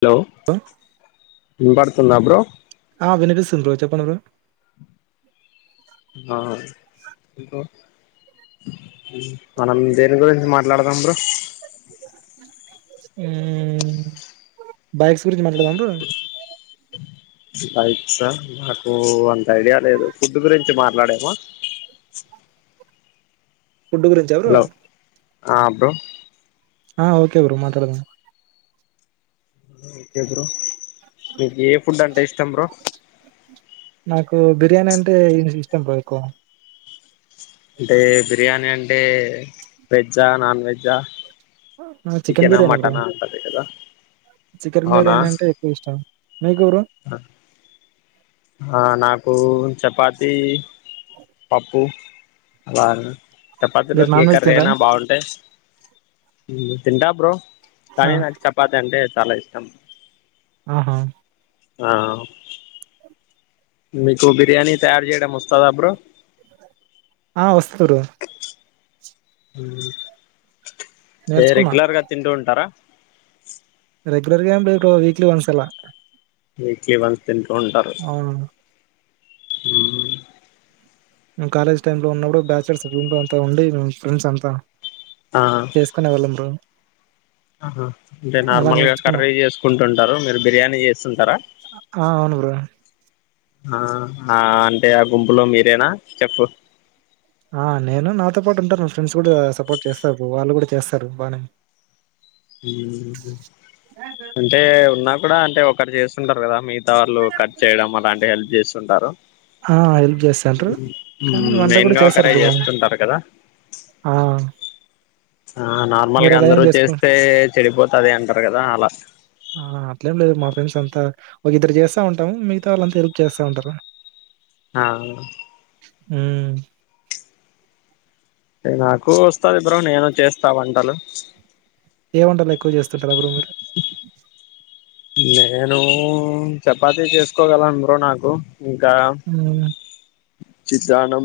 Hello bro వినపడుతుందా bro ఆ వినిపిస్తుంది బ్రో చెప్పండి బ్రో ఆ ఆ ఇంకో మనం దేని గురించి మాట్లాడదాం బ్రో [inaudible] ఉమ్ బైక్స్ గురించి మాట్లాడదాం బ్రో సారీ సార్ ఆ నాకు అంత ఐడియా లేదు ఫుడ్ గురించి మాట్లాడేమా [inaudible] ఫుడ్ గురించి ఆ బ్రో హలో ఆ బ్రో ఆ ఓకే బ్రో మాట్లాడదాం ఓకే బ్రో మీకు ఏ ఫుడ్ అంటే ఇష్టం బ్రో నాకు బిర్యానీ అంటే ఇష్టం బ్రో ఎక్కువ అంటే బిర్యానీ అంటే వెజ్ ఆ నాన్ వెజ్ ఆ చికెన్ ఆ మటన్ ఆ అంతది కాదా చికెన్ అవునా బిర్యానీ అంటే ఎక్కువ ఇష్టం మీకు బ్రో ఆ నా పు చపాతి పప్పు అర్ మీరు చపాతిలోకి ఏ నాన్ వెజ్ కర్ర తినరా అయినా బాగుంటాయి తింటా బ్రో ఆ కానీ నాకు చపాతి అంటే చాలా ఇష్టం ఆహా ఆ మీకు బిర్యానీ తయారు చేయడం వస్తదా బ్రో ఆ వస్తురు ఏ నేర్చుకున్నా రెగ్యులర్గా తింటూ ఉంటారా రెగులర్గా ఎంలేబ్రో వీక్లీ వన్స్ అలా వీక్లీ వన్స్ తింటూ ఉంటారు అవును ఊ కాలేజ్ టైమ్ లో ఉన్నప్పుడు బ్యాచలర్స్ రూమ్ లో అంతా ఉండి ఫ్రెండ్స్ అంతా ఆ చేసుకునే వాళ్ళం బ్రో ఆహా అంటే అలా నార్మల్గా నేర్చుకున్నాం కర్రీ చేసుకుంటుంటారు మీరు బిర్యానీ చేస్తుంటారా. నుబ్రో ఆ హ అంటే ఆ గుంపులో మీరేనా చెఫ్ ఆ నేను నాతో పాటు ఉంటారు నా ఫ్రెండ్స్ కూడా సపోర్ట్ చేస్తారు వాళ్ళు కూడా చేస్తారు బాగానే అంటే ఉన్నా కూడా అంటే ఒకరు చేస్తుంటారు కదా మీ ఆలు కట్ చేయడం అలాంటి హెల్ప్ చేస్తుంటారు ఆ! హెల్ప్ జేస్తంటారు. కానీ వంట గూడా మెయిన్గా చేస్తారు ఒకరే బ్రో. చేస్తుంటారు కదా ఆ! ఆ నార్మల్గా మీరలా ఏం అందరు జేసుకో చేస్తే చెడిపోతది అంటారు కదా అలా ఆ! అట్లేం లేదు. మా ఫ్రెండ్స్ అంతా ఒక ఇద్దరు చేస్తంటాము మిగతా వాళ్ళంతా హెల్ప్ చేస్తా ఉంటారు ఆవ్ ఊ నాకు వస్తది బ్రో నేను చేస్తా వంటలు ఏ వంటలు ఎక్కువ చేస్తుంటారు ఎవరు మీరు నేను చపాతీ చేసుకోగలను బ్రో నాకు ఇంకా హ్మ్. చిత్రాన్నం,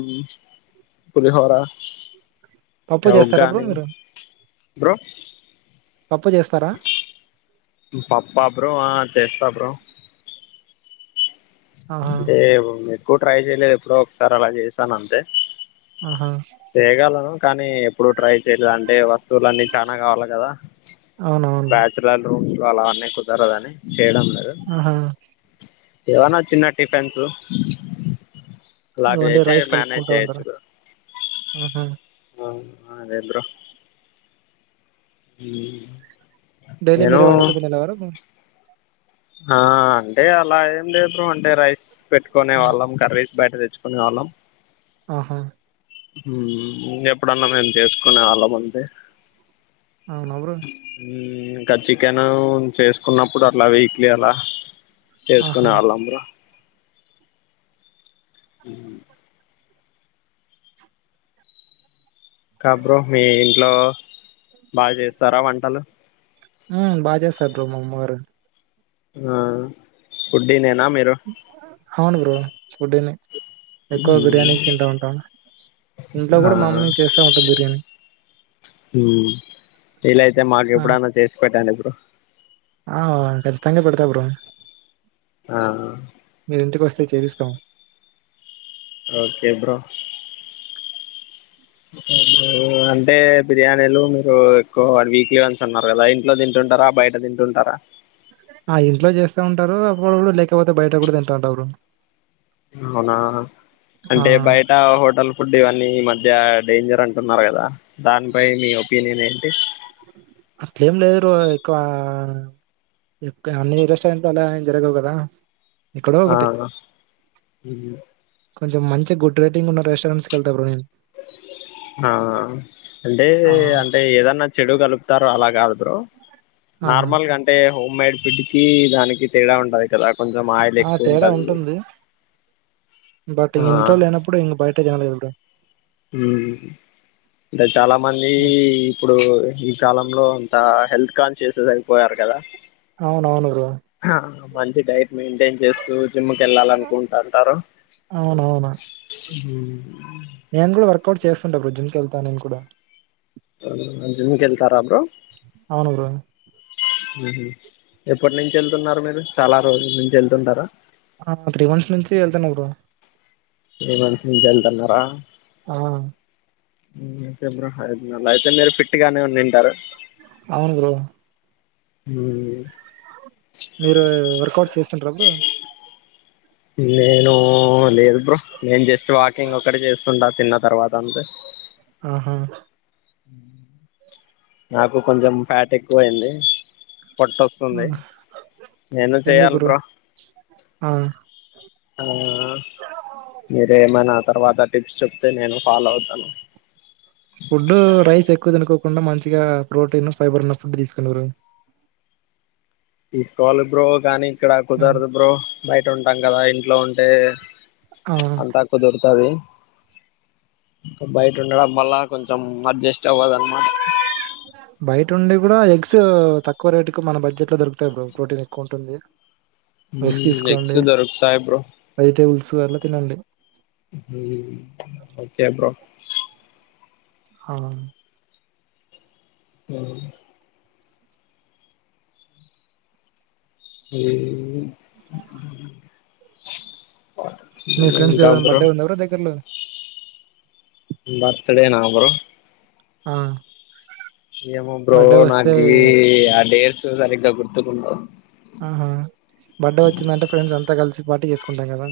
పులిహోరా పప్పు చేస్తార బ్రో మీరు బ్రో పప్పు జేస్తారా? పాప్పా బ్రో ఆ చేస్తా బ్రో ఆహా! అదే ఎక్కువ ట్రై చేయలేదు ఎప్పుడుఒకసారి అలా చేసాను అంతే ఆహా! చేయగలను కానీ ఎప్పుడు ట్రై చేయాల్ల అంటే వస్తువులు అన్నీ చాన కావాలి కదా అవునవును. బ్యాచలర్లు అలానే కుదరదనీ అని చేయడం లేదు ఆహా! ఏవన్నా చిన్న టిఫెన్స్ ఎవండి రైస్ కల్పుకుంటా ఉంటార ఉహు ఆ అదే బ్రో మ్మ్ డైలీ మీరే వండకు దినేవారండి ఆ అంటే అలా ఏం లేదు బ్రో అంటే రైస్ పెట్టుకునే ఆహా! వాళ్ళం కర్రీస్ బయట తెచ్చు పొద్దుగాలాం ఆహా ము ఎప్పుడన్నా మేము చేసుకునే వాళ్ళం అంతే అవునా బ్రో? మ్మ్ ఇంకా చికెన్ చేసుకున్నప్పుడు అట్లా వీక్లీ అలా చేసుకునే ఆహా! వాళ్ళం బ్రో మూ ఇంకా బ్రో మీ ఇంట్లో బాగా చేస్తారా వంటలు సపు్రమమ్మర [inaudible] ఆ ఫుడ్డీ నేనా మీరు అవును బ్రో ఫుడ్డీనేఎక్కువ మ్మ్ బిర్యానీస్ తింటా ఉంటా ఇంట్లో ఆ కూడా మామ్మీ చేస్తా ఉంటాదీ బిర్యానీ హు వీలైతే మాకు ఆ! ఎప్పుడన్నా చేసి పెట్టాండి బ్రో ఆ ఖచ్చితంగా పెడుతా బ్రో ఆ హో మీరు ఇంటికి వస్తే చేపిస్తాం ఓకే బ్రో ఇంకేం బ్రో అంటే బిర్యానీలు మీరు ఎక్కువ వీక్లీ వన్స్ ఉన్నారు కదా ఇంట్లో దింటే తింటారా బయట తింటుంటారా ఆ ఇంట్లో చేస్తా ఉంటారు అప్పుడప్పుడు లేకపోతే బయట కూడా తింటాంట బ్రో అవునా ఆ! అంటే బయట హోటల్ బిర్యానీ ఈ మధ్య డేంజర్ అంటున్నారు కదా దానిపై మీ ఒపీనియన్ ఏంటి అట్లేం లేదు బ్రో ఎక్కువ ఇక అన్ని రెస్టారెంట్ లో అలాఎమ్ జరగవు కదా ఎక్కడో ఒకటి ఆవున హు హు కొంచెం మంచి గుడ్ రేటింగ్ ఉన్న రెస్టారెంట్స్ కి వెళ్తా బ్రో నేను ఆ అంటే ఆ! అంటే ఏదన్నా చెడు కలుపుతార అలా కాదు బ్రో ఆ! నార్మల్ గా అంటే హోమ్ మైయిడ్ ఫిడ్ కీ దానికి తేడా ఉంటది కదా కొంచెం అయిల్ ఆ! ఎక్కువ తేడా ఉంటాది ఉంటుంది. బట్ ఇంకా ఇంటిలో లేనప్పుడు ఇంకా బయట తినాలి కదా బ్రో హ్మ్ చాలా మంది ఇప్పుడు ఈ కాలంలో అంత హెల్త్ కాన్షియసెస్ అయిపోయారు కదా అవును అవును బ్రో హ మంచి డైట్ మెయింటైన్ చేస్తూ జిమ్ కి వెళ్ళాలనుకుంటాంటారు నిను కూడా వర్కౌట్ చేస్తుంటా బ్రో జిమ్ కి వెళ్తా నిను కూడా జిమ్ కి వెళ్తారా బ్రో అవును బ్రో ఉ హు ఎప్పటి నుంచి వెళ్తున్నారు మీరు చాలా రోజుల నుంచి వెళ్తుంటారా ఆ త్రీమంత్స్ నుంచి వెళ్తాన్న బ్రో త్రీ మంత్స్ నుంచి వెళ్తున్నారా ఆ ఓకే బ్రో అయితే మీరు ఫిట్ గానే ఉంటారు. అవును బ్రో హ మీరు వర్కౌట్ చేస్తుంటారు బ్రో నేను లేదు బ్రో నేను జస్ట్ వాకింగ్ ఒకటి చేస్తుంటా తిన్న తర్వాత అంతే ఆహా నాకు కొంచెం ఫ్యాట్ ఎక్కువ అయింది. ఆ పొట్టస్తుంది నేను చేయాలి బ్రో ఆ ఆ మీరేమైనా తర్వాత టిప్స్ చెప్తే నేను ఫాలో అవుతాను ఎక్కు తినుకోకుండా మంచిగా ప్రోటీన్ ఫైబర్ ఉన్న ఫుడ్ తీసుకొనిరు ఈ స్కాల్ బ్రో కాని ఇక్కడ కుదరదు బ్రో బయట ఉంటాం కదా ఇంట్లో ఉంటే ఆ అంతా కు దరుతది బయట ఉండడం వల్ల కొంచెం అడ్జెస్ట్ చవాదన మా ఆ ఎగ్స్ తక్కువ రేటు కు మన బడ్జెట్ లో దొరుకుతాయి బ్రో ప్రోటీన్ ఎక్కువ ఉంటుంది రెస్ట్ తీసుకోండి ఎగ్స్ దొరుకుతాయి బ్రో వెజిటేబుల్స్ అట్లా తినండి ఊ ఓకే బ్రో అహ అ ఏ మీ ఫ్రెండ్స్ ఏదైనా బర్డే ఉందిరా దగ్గరలో బర్త్ డే నా బ్రో ఆ ఏమో బ్రో బర్త్డే వస్తే నాకి ఆ డేర్స్ సరిగ్గా గుర్తుకుండవ్ ఆహా బర్త్డే వచ్చిందంటే ఫ్రెండ్స్ అంతా కలిసి పార్టీ చేసుకుంటాం కదా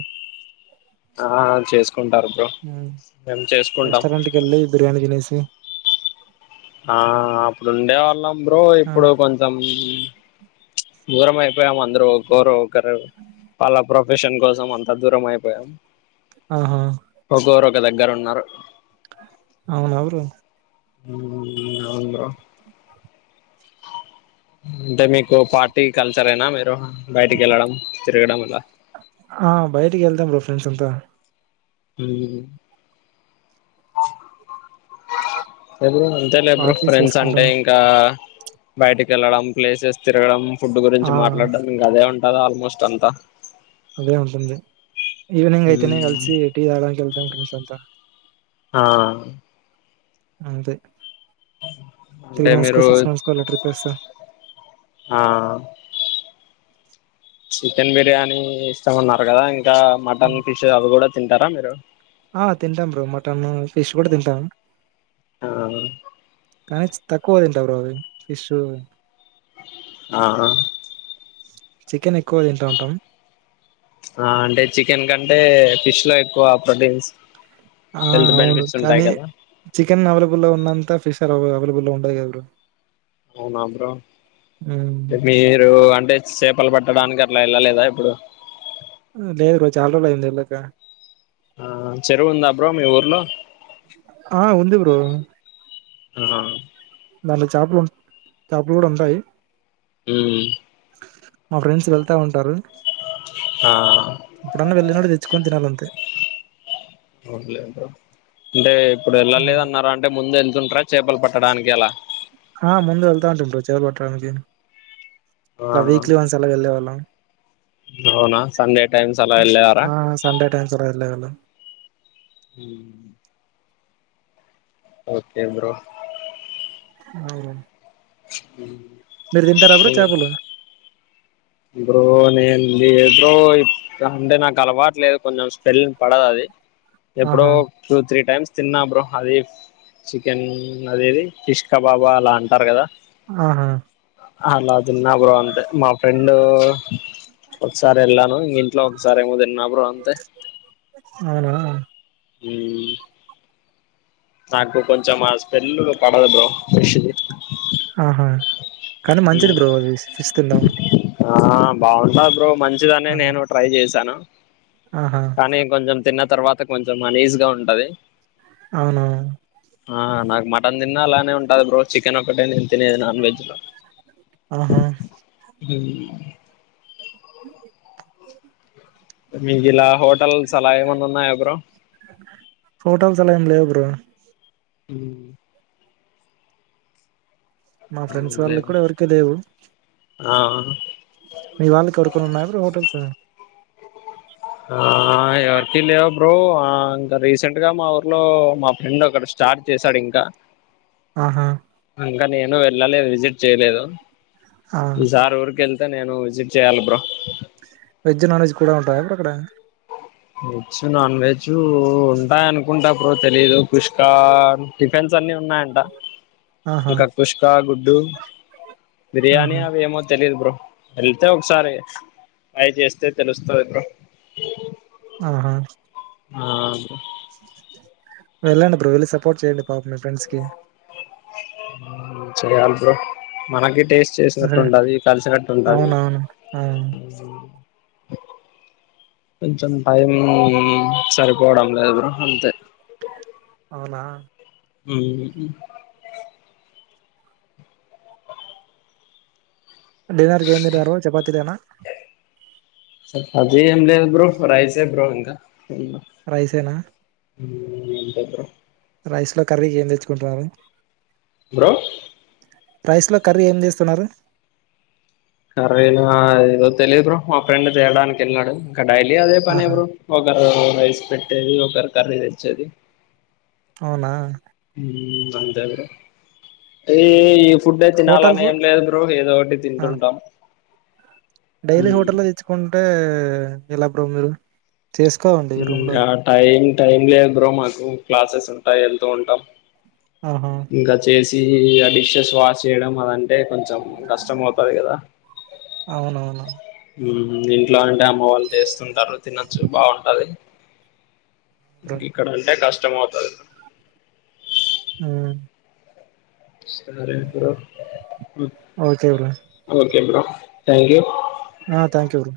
ఆ చేసుకుంటారు బ్రో ఆ మేము చేసుకుంటాం రెస్టరెంట్ కి వెళ్లి బిర్యానీ తీనేసి ఆ అప్పుడు ఉండే వాళ్ళం బ్రో ఆ! ఇప్పుడు కొంచెం దూరం అయిపోయాము అందరు ఒక ఒకరో ఒకరు వాళ్ళ ప్రొఫెషన్ కోసం అంతా దూరం అయిపోయాం ఆహా క దగ్గర ఉన్నారు అవున బ్రో ఊ అవున్ బ్రో అంటే మీకు పార్టీ కల్చరేనా మీరు బయటి కి వెళ్ళడం తిరగడం ఆల ఆ బయటికి వెళ్తాం బ్రో ఫ్రెండ్స్ అంత ఊ అ ఎప్పుడూ అంతే లే బ్రో ఫ్రెండ్స్ అంటే ఇంకా బయటికి వెళ్లడం ప్లేసెస్ తిరగడం ఫుడ్ గురించి ఆ మాట్లాడడం ఇంకా అదే ఉంటది ఆల్మోస్ట్ అంతా అదే ఉంటుందింది ఈవినింగ్ అయితేనే కలిసి టీ తాగడానికి వెళ్తాం ఫ్రెండ్స్ అంతా ఆ అంతే త్రీ అంటే మంత్స్ కో మీరు సిక్స్ మంత్స్ కో అలా ట్రిప్ వేస్తాం ఆ చికెన్ బిర్యానీ ఇష్టం ఆన్నారు కదా ఇంకా మటన్ ఫిష్ అవి కూడా తింటార మిరు ఆ తింటాం బ్రో మటన్ ఫిష్ కూడా తింటాము ఆ కాని తక్కువ తింటాను అవి బ్రో పీష్ ఆహా చికెన్ ఎ ఆ అంటే చికెన్ కా అంటే ఫిష్ లో ఎక్కువ ప్రొటిన్స్ ఆ అవును కానీ చికెన్ ఆవేలబుల్ లో ఉన్నంత పిష్ అవైలబుల్ ఉండదు కదా బ్రో అవునా బ్రో హ్మ్. మీరు అం అంటే చేపలు పట్టడానికి అట్లా వెళ్ళలేదా ఎప్పుడు లేదు బ్రో చాలా రోజులు అయింది వేళ్ళక ఆ చెరువు ఉందా అ బ్రో మీ ఊర్లో ఆ ఉంది బ్రో అహా మళ్ళీ చేపలు చేపలు కూడా ఉంటాయి ఊ మా ఫ్రెండ్స్ వెళ్తా ఉంటారు ఆ ఎప్పుడన్నా వెళ్ళినపుడు తెచ్చుకొని తినాలి అ అవుట్లే బ్రో అంటే ఇప్పుడు వెళ్ళలేదన్నారా అంటే ముందు వె ళ్తుట్ర చేపలు పట్టడానికి ఎలా ఆ ముందు వెళ్తా ఉంటుంట్రు బ్రో చెపలు పట్టడానికి ఆ ఇలా వీక్లీ వన్స్ ఎలా వెళ్ళేవాళ్ళం అవునా సండే టైమ్స్ అలా వెళ్ళారా ఆ సండే టైమ్స్ అలా వెళ్ళే వాళ్ళం హ ఓకే బ్రో అవునా హ మీరు తిన్తటరా బ్రో చాపలు బ్రో నేను లేదు బ్రో అంటే నాకు అలవాటు లేదు కొంచెం స్పెల్లింగ్ పడదు అది ఎప్పుడో ఆహా టూ త్రీ టైమ్స్ తిన్న బ్రో అది చికెన్ అదది ఫిష్ కబాబా అలా అంటారు కదా ఆహా అలాదిన్న బ్రో అంతే మా ఫ్రెండ్ ఒకసారి వెళ్ళాను ఇగ ఇంట్లో ఒకసారి ఏమో తిన్న బ్రో అంతే అవునా హ నాకు కొంచెం స్మెల్ పడదు బ్రో ఫిష్ధీ ఆహా కానీ మంచిది బ్రో అది ఫిష్ తినడం ఆ బాగుంటా బ్రో మంచిదనే ఆ, నేను ట్రై చేశాను ఆహా కానీ కొంచెం తిన్న తర్వాత కొంచెం ఆనీజీగా ఉంటది అవునా ఆ నాకు మటన్ తిన్నా అలానే ఉంటది బ్రో చికెన్ ఒకటే నేను తినేది నాన్ వెజ్ లో ఆహా హ మీకు ఇలా హోటల్స్లా ఏమన్నా ఉన్నాయా బ్రో హోటల్స్ అలా ఏం లేవు బ్రో హ మా ఫ్రెండ్స్ వాళ్ళ కూడా ఎవరికే లేవు ఆ మీ వాళ్ళకి యేరకున్న ఉన్నాయా బ్రో హోటల్స్ ఆ ఎవరికి లేవు బ్రో ఇంకా రీసెంట్ గా మా ఊర్లో మా ఫ్రెండ్ ఒకడి స్టార్ట్ చేసాడు ఇంకా ఆహా ఇంకా నేను వెళ్ళలేదు విజిట్ చేయలేదు ఆ ఈ సార్ ఊరిక వెళ్తే నేను విజట్ చేయ్యల్ బ్రో వెజ్ నాన్వెజ్ కూడా ఉంటాయా అప్పుడు అక్కడ వెజ్ నాన్ వెజ్ ఉంటాయి అనుకుంటా ఏమో తెలీదు కుష్కా టిఫెన్స్ అన్ని ఉన్నాయంట ఆహా ఇంకా కుష్కా గు గుడ్డు బిర్యానీ ఆహా అవిమో తెలియదు బ్రో వెళ్తే ఒకసారి అయి ట్రై చేస్తే తెలుస్తస్తాది బ్రో ఆహా ఆ వెళ్ళండి బో వెళ్ళి సపోర్ట్ చేయండి పాపం మీ ఫ్రెండ్స్ కి చేయల్ బ్రో మనకి టేస్ట్ మీ ఫ్రెండ్ చేసినట్టుండది కలిసినట్టు ఉంటది అవునవును ఆ కొంచెం టైం సరిపోవడం లేదు బ్రో అంతే అవునా ఉం డిన్నర్ క ఏం తినారు చపాతీ లేనా సబ్జి ఏంలేదు బ్రో రైసే బ్రో ఇంక రైసేనా హ్ అంతే బ్రో రైస్ లో కర్రీ ఏం తెచ్చుకుంటున్నారు బ్రో రైస్ లో కర్రీ ఏం చేస్తున్నారు కర్రి నా ఏదో తెలిదు మా ఫ్రెండ్ తేడానికి వెళ్ళినాడు ఇక డైలి అదే పనే ఆహా బ్రో ఒకరు రైస్ పెట్టేది ఒకరు కర్రీ తెచ్చేది అవునా ఉ అంతే బ్రో ఈ ఇ ఫుడ్డే హోటల్ తినాలని ఏం ఫుడ్ లేదు బ్రో ఏదో ఒకటి ఆ తింటుంటాం డైలీ హోటల్లో తెచ్చుకుంటే ఎలా బ్రో మీరు చేసుకోవండి రూమ్ లో ఇంకా టైం టైం లేదు బ్రో మాకు క్లాసెస్ ఉంటాయి వెళ్తూ ఉంటాం ఆహా ఇంకా చేసి ఆ డిషెస్ వాష్ చేయ్యడం అలా అంటే కొంచెం కష్టం అవుతది కదా అవునవును ఉ ఇంట్లో అంటే అమ్మ వాళ్ళు చేస్తుంటారు తినొచ్చు బాగుంటది బ్రో ఇంక ఇక్కడ అంటే కష్టం అవుతది ఆ సరే bro okay bro okay bro thank you ఆ థ్యాంక్ యూ బ్రో